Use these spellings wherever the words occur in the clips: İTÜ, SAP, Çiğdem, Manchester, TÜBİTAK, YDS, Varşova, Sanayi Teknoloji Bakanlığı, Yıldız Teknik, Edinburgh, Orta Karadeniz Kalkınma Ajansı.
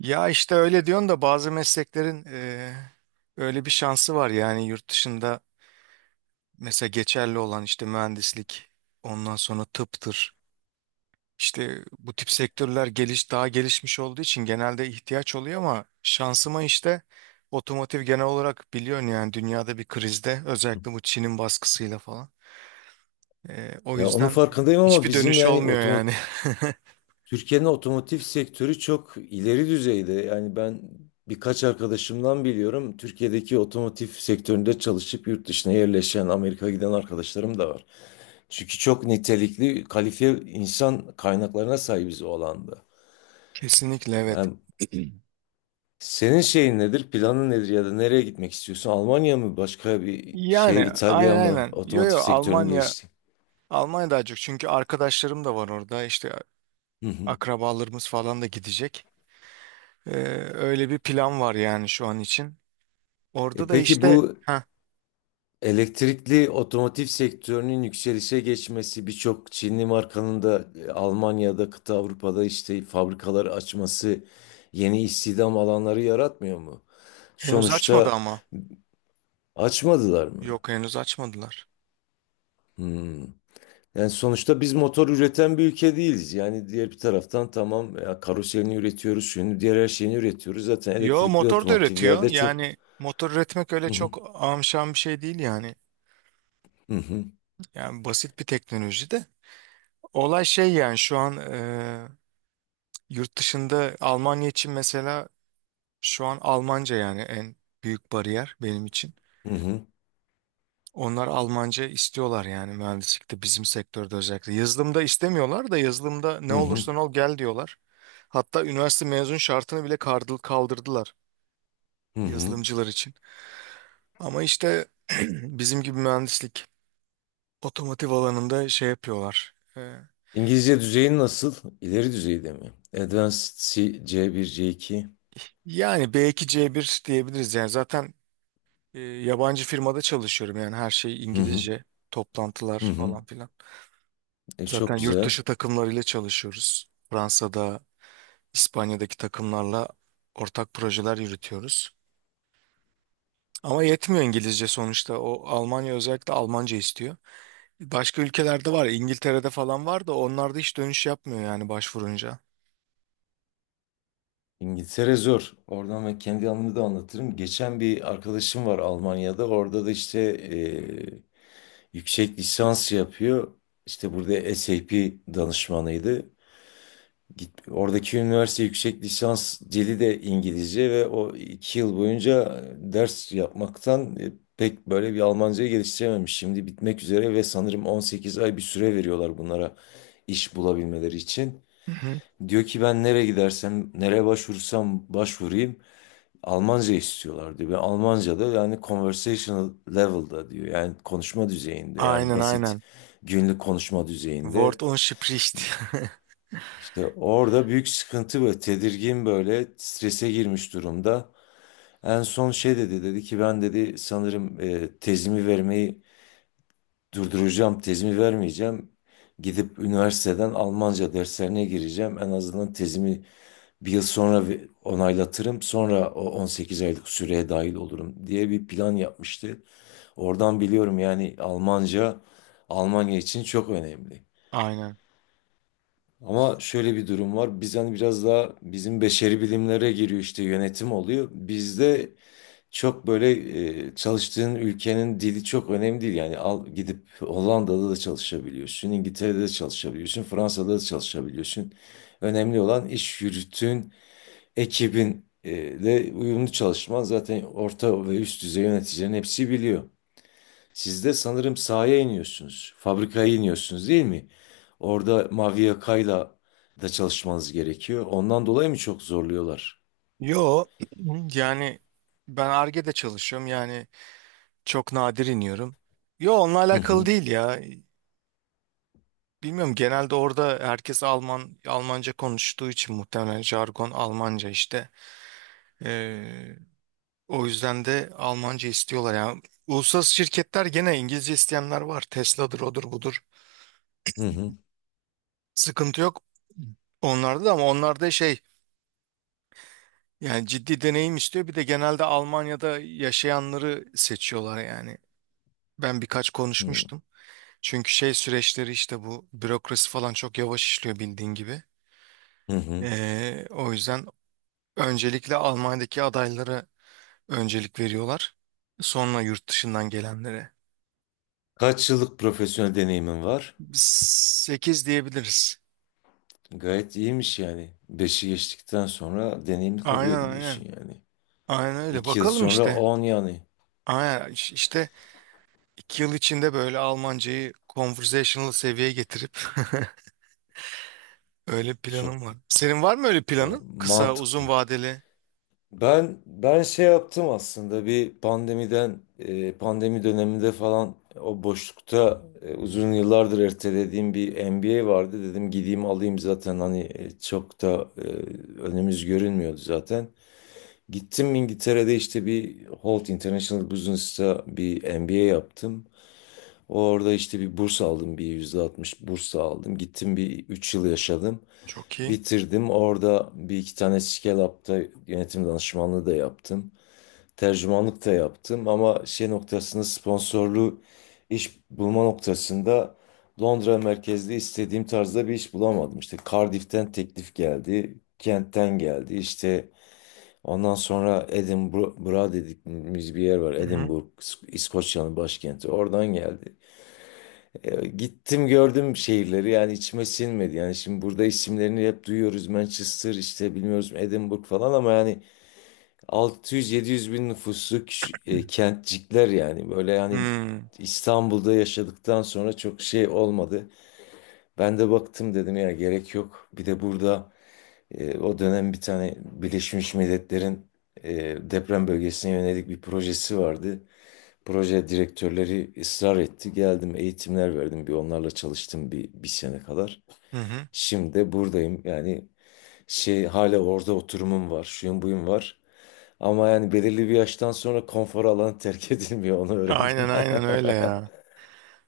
Ya işte öyle diyorsun da bazı mesleklerin öyle bir şansı var yani yurt dışında, mesela geçerli olan işte mühendislik, ondan sonra tıptır. İşte bu tip sektörler daha gelişmiş olduğu için genelde ihtiyaç oluyor, ama şansıma işte otomotiv, genel olarak biliyorsun yani dünyada bir krizde, özellikle bu Çin'in baskısıyla falan. O Ya onun yüzden farkındayım ama hiçbir bizim dönüş yani olmuyor yani. Türkiye'nin otomotiv sektörü çok ileri düzeyde. Yani ben birkaç arkadaşımdan biliyorum. Türkiye'deki otomotiv sektöründe çalışıp yurt dışına yerleşen, Amerika'ya giden arkadaşlarım da var. Çünkü çok nitelikli, kalifiye insan kaynaklarına sahibiz o alanda. Kesinlikle, evet. Yani senin şeyin nedir, planın nedir ya da nereye gitmek istiyorsun? Almanya mı, başka bir Yani şehir, aynen İtalya mı, aynen. Yo otomotiv yo sektörünün geliştiği? Almanya daha çok çünkü arkadaşlarım da var orada, işte Hı hı. akrabalarımız falan da gidecek. Ee, Öyle bir plan var yani şu an için. Orada E da peki işte bu elektrikli otomotiv sektörünün yükselişe geçmesi, birçok Çinli markanın da Almanya'da, kıta Avrupa'da işte fabrikaları açması yeni istihdam alanları yaratmıyor mu? henüz açmadı Sonuçta ama. açmadılar mı? Yok, henüz açmadılar. Hmm. Yani sonuçta biz motor üreten bir ülke değiliz. Yani diğer bir taraftan tamam ya karoserini üretiyoruz, şunu diğer her şeyini üretiyoruz. Zaten Yo, elektrikli motor da üretiyor otomotivlerde çok. yani. Motor üretmek öyle Hı hı, çok amşan bir şey değil yani. hı hı, Yani basit bir teknoloji de. Olay şey yani, şu an yurt dışında Almanya için mesela şu an Almanca yani en büyük bariyer benim için. hı hı, Onlar Almanca istiyorlar yani mühendislikte, bizim sektörde özellikle. Yazılımda istemiyorlar, da yazılımda ne hı hı, olursan ol gel diyorlar. Hatta üniversite mezun şartını bile kaldırdılar hı hı. yazılımcılar için. Ama işte bizim gibi mühendislik otomotiv alanında şey yapıyorlar. İngilizce düzeyin nasıl? İleri düzeyde mi? Advanced C, C1, C2. Yani B2 C1 diyebiliriz yani. Zaten yabancı firmada çalışıyorum, yani her şey Hı hı, İngilizce, toplantılar hı hı. falan filan. Zaten Çok yurt güzel. dışı takımlarıyla çalışıyoruz. Fransa'da, İspanya'daki takımlarla ortak projeler yürütüyoruz. Ama yetmiyor İngilizce sonuçta. O Almanya özellikle Almanca istiyor. Başka ülkelerde var. İngiltere'de falan var da onlar da hiç dönüş yapmıyor yani başvurunca. İngiltere zor. Oradan ben kendi anımı da anlatırım. Geçen bir arkadaşım var Almanya'da. Orada da işte yüksek lisans yapıyor. İşte burada SAP danışmanıydı. Git, oradaki üniversite yüksek lisans dili de İngilizce ve o 2 yıl boyunca ders yapmaktan pek böyle bir Almancayı geliştirememiş. Şimdi bitmek üzere ve sanırım 18 ay bir süre veriyorlar bunlara iş bulabilmeleri için. Hı hı. Diyor ki ben nereye gidersem, nereye başvursam başvurayım Almanca istiyorlar diyor. Ve Almanca da yani conversational level'da diyor. Yani konuşma düzeyinde yani Aynen basit aynen. günlük konuşma düzeyinde. Wort und Spricht. İşte orada büyük sıkıntı ve tedirgin böyle strese girmiş durumda. En son şey dedi ki ben dedi sanırım tezimi vermeyi durduracağım, tezimi vermeyeceğim. Gidip üniversiteden Almanca derslerine gireceğim. En azından tezimi bir yıl sonra onaylatırım. Sonra o 18 aylık süreye dahil olurum diye bir plan yapmıştı. Oradan biliyorum yani Almanca Almanya için çok önemli. Aynen. Ama şöyle bir durum var. Biz hani biraz daha bizim beşeri bilimlere giriyor işte yönetim oluyor. Bizde çok böyle çalıştığın ülkenin dili çok önemli değil. Yani al gidip Hollanda'da da çalışabiliyorsun, İngiltere'de de çalışabiliyorsun, Fransa'da da çalışabiliyorsun. Önemli olan iş yürütün, ekibin de uyumlu çalışman. Zaten orta ve üst düzey yöneticilerin hepsi biliyor. Siz de sanırım sahaya iniyorsunuz. Fabrikaya iniyorsunuz değil mi? Orada mavi yakayla da çalışmanız gerekiyor. Ondan dolayı mı çok zorluyorlar? Yo, yani ben Ar-Ge'de çalışıyorum yani, çok nadir iniyorum. Yo, onunla Hı alakalı hı, değil ya. Bilmiyorum, genelde orada herkes Almanca konuştuğu için muhtemelen jargon Almanca işte. Ee, O yüzden de Almanca istiyorlar ya. Uluslararası şirketler gene, İngilizce isteyenler var. Tesla'dır, odur budur. hı hı, Sıkıntı yok onlarda da, ama onlarda şey, yani ciddi deneyim istiyor. Bir de genelde Almanya'da yaşayanları seçiyorlar yani. Ben birkaç hı konuşmuştum. Çünkü şey, süreçleri işte, bu bürokrasi falan çok yavaş işliyor bildiğin gibi. hı. Hı. O yüzden öncelikle Almanya'daki adaylara öncelik veriyorlar. Sonra yurt dışından gelenlere. Kaç yıllık profesyonel deneyimin var? 8 diyebiliriz. Gayet iyiymiş yani. Beşi geçtikten sonra deneyimli kabul Aynen aynen. ediliyorsun yani. Aynen öyle. 2 yıl Bakalım sonra işte. 10 yani. Aynen. İşte 2 yıl içinde böyle Almancayı conversational seviyeye getirip öyle Çok planım var. Senin var mı öyle valla planın? Kısa, uzun mantıklı. vadeli. Ben şey yaptım aslında bir pandemiden pandemi döneminde falan o boşlukta uzun yıllardır ertelediğim bir MBA vardı dedim gideyim alayım zaten hani çok da önümüz görünmüyordu zaten. Gittim İngiltere'de işte bir Holt International Business'ta bir MBA yaptım. Orada işte bir burs aldım bir %60 burs aldım. Gittim bir 3 yıl yaşadım. Çok iyi. Bitirdim. Orada bir iki tane Scale Up'ta yönetim danışmanlığı da yaptım tercümanlık da yaptım ama şey noktasında sponsorlu iş bulma noktasında Londra merkezli istediğim tarzda bir iş bulamadım. İşte Cardiff'ten teklif geldi, Kent'ten geldi. İşte ondan sonra Edinburgh dediğimiz bir yer var. Hı-hı. Edinburgh, İskoçya'nın başkenti. Oradan geldi. Gittim gördüm şehirleri yani içime sinmedi. Yani şimdi burada isimlerini hep duyuyoruz. Manchester işte bilmiyoruz Edinburgh falan ama yani 600-700 bin nüfuslu kentcikler yani böyle hani Hmm. İstanbul'da yaşadıktan sonra çok şey olmadı. Ben de baktım dedim ya gerek yok. Bir de burada o dönem bir tane Birleşmiş Milletler'in e, deprem bölgesine yönelik bir projesi vardı. Proje direktörleri ısrar etti. Geldim eğitimler verdim bir onlarla çalıştım bir sene kadar. Hı-hı. Şimdi de buradayım yani şey hala orada oturumum var şuyum buyum var. Ama yani belirli bir yaştan sonra konfor alanı terk edilmiyor onu Aynen öğrendim. aynen öyle ya.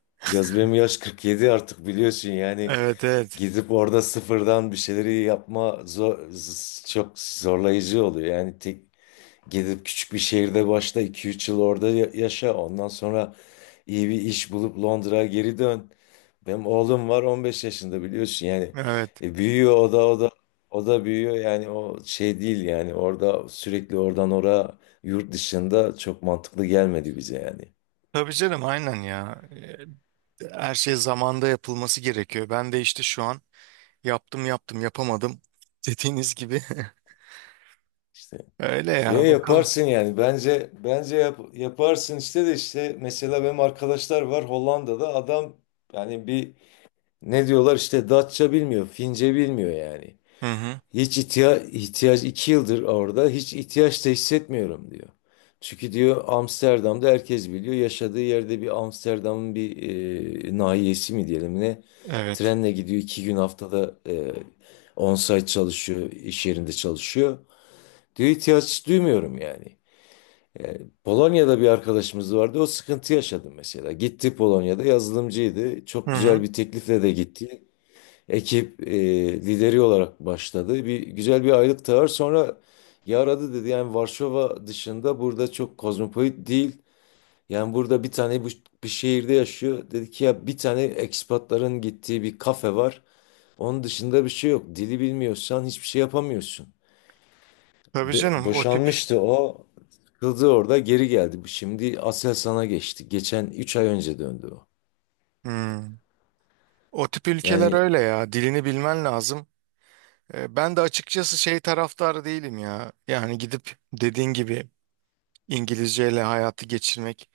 Biraz benim yaş 47 artık biliyorsun yani Evet evet. gidip orada sıfırdan bir şeyleri yapma zor, çok zorlayıcı oluyor. Yani tek gidip küçük bir şehirde başla iki üç yıl orada yaşa. Ondan sonra iyi bir iş bulup Londra'ya geri dön. Benim oğlum var 15 yaşında biliyorsun yani. Evet. Büyüyor o da büyüyor yani o şey değil yani orada sürekli oradan oraya yurt dışında çok mantıklı gelmedi bize yani. Tabii canım, aynen ya. Her şey zamanda yapılması gerekiyor. Ben de işte şu an yaptım yaptım yapamadım, dediğiniz gibi. İşte Öyle ya ya, bakalım. yaparsın yani bence yaparsın işte de işte mesela benim arkadaşlar var Hollanda'da adam yani bir ne diyorlar işte Datça bilmiyor, Fince bilmiyor yani. Hı hı. Hiç ihtiyaç 2 yıldır orada hiç ihtiyaç da hissetmiyorum diyor. Çünkü diyor Amsterdam'da herkes biliyor yaşadığı yerde bir Amsterdam'ın bir nahiyesi mi diyelim ne Evet. trenle gidiyor 2 gün haftada on-site çalışıyor iş yerinde çalışıyor. Diyor ihtiyaç duymuyorum yani. E, Polonya'da bir arkadaşımız vardı o sıkıntı yaşadı mesela. Gitti Polonya'da yazılımcıydı Hı çok güzel hı. bir teklifle de gitti ekip lideri olarak başladı. Bir güzel bir aylık tağır sonra yaradı dedi. Yani Varşova dışında burada çok kozmopolit değil. Yani burada bir tane bu, bir şehirde yaşıyor. Dedi ki ya bir tane ekspatların gittiği bir kafe var. Onun dışında bir şey yok. Dili bilmiyorsan hiçbir şey yapamıyorsun. Tabii canım, o tip. Boşanmıştı o. Sıkıldı orada geri geldi. Şimdi Aselsan'a geçti. Geçen 3 ay önce döndü o. Hmm. O tip ülkeler Yani öyle ya. Dilini bilmen lazım. Ben de açıkçası şey taraftarı değilim ya. Yani gidip, dediğin gibi, İngilizceyle hayatı geçirmek.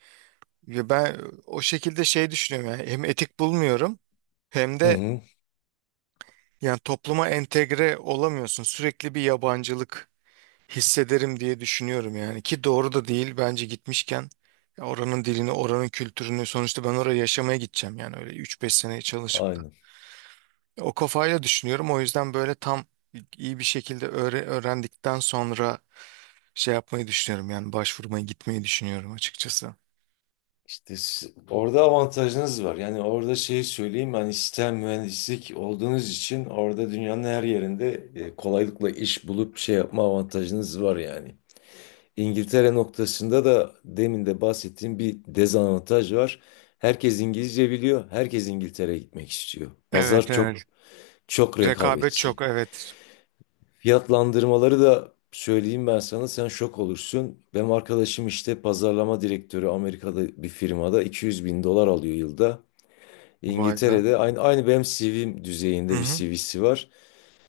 Ve ben o şekilde şey düşünüyorum yani. Hem etik bulmuyorum, hem hı de hı, yani topluma entegre olamıyorsun. Sürekli bir yabancılık hissederim diye düşünüyorum yani. Ki doğru da değil bence, gitmişken ya oranın dilini, oranın kültürünü, sonuçta ben oraya yaşamaya gideceğim yani. Öyle üç beş sene çalışıp da, aynen. o kafayla düşünüyorum. O yüzden böyle tam iyi bir şekilde öğrendikten sonra şey yapmayı düşünüyorum yani, başvurmaya gitmeyi düşünüyorum açıkçası. İşte orada avantajınız var. Yani orada şeyi söyleyeyim hani sistem mühendislik olduğunuz için orada dünyanın her yerinde kolaylıkla iş bulup şey yapma avantajınız var yani. İngiltere noktasında da demin de bahsettiğim bir dezavantaj var. Herkes İngilizce biliyor. Herkes İngiltere'ye gitmek istiyor. Evet Pazar çok evet, çok rekabet rekabetçi. çok, evet. Fiyatlandırmaları da söyleyeyim ben sana sen şok olursun. Benim arkadaşım işte pazarlama direktörü Amerika'da bir firmada 200 bin dolar alıyor yılda. Vay be. İngiltere'de aynı benim CV'm Hı düzeyinde bir hı. CV'si var.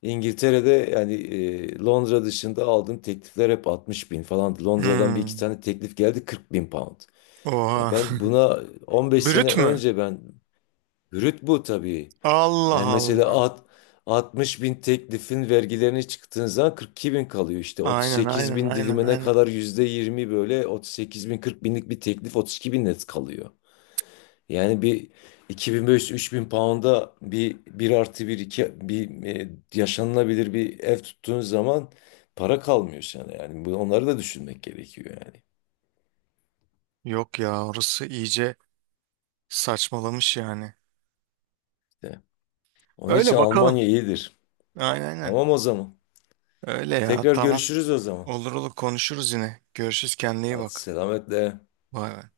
İngiltere'de yani Londra dışında aldığım teklifler hep 60 bin falan. Londra'dan bir iki Hmm. tane teklif geldi 40 bin pound. Ya Oha. ben buna 15 sene Brüt mü? önce ben brüt bu tabii. Allah Yani mesela Allah. at, 60 bin teklifin vergilerini çıktığın zaman 42 bin kalıyor işte. Aynen 38 aynen bin aynen dilimine aynen. kadar yüzde %20 böyle 38 bin 40 binlik bir teklif 32 bin net kalıyor. Yani bir 2500-3000 pound'a bir artı 1 2 bir yaşanılabilir bir ev tuttuğun zaman para kalmıyor sana yani. Bu, onları da düşünmek gerekiyor yani. Yok ya, orası iyice saçmalamış yani. İşte. Onun için Öyle bakalım. Almanya iyidir. Aynen aynen. Tamam o zaman. Öyle ya, Tekrar tamam. görüşürüz o zaman. Olur olur, konuşuruz yine. Görüşürüz, kendine iyi Hadi bak. selametle. Bay bay.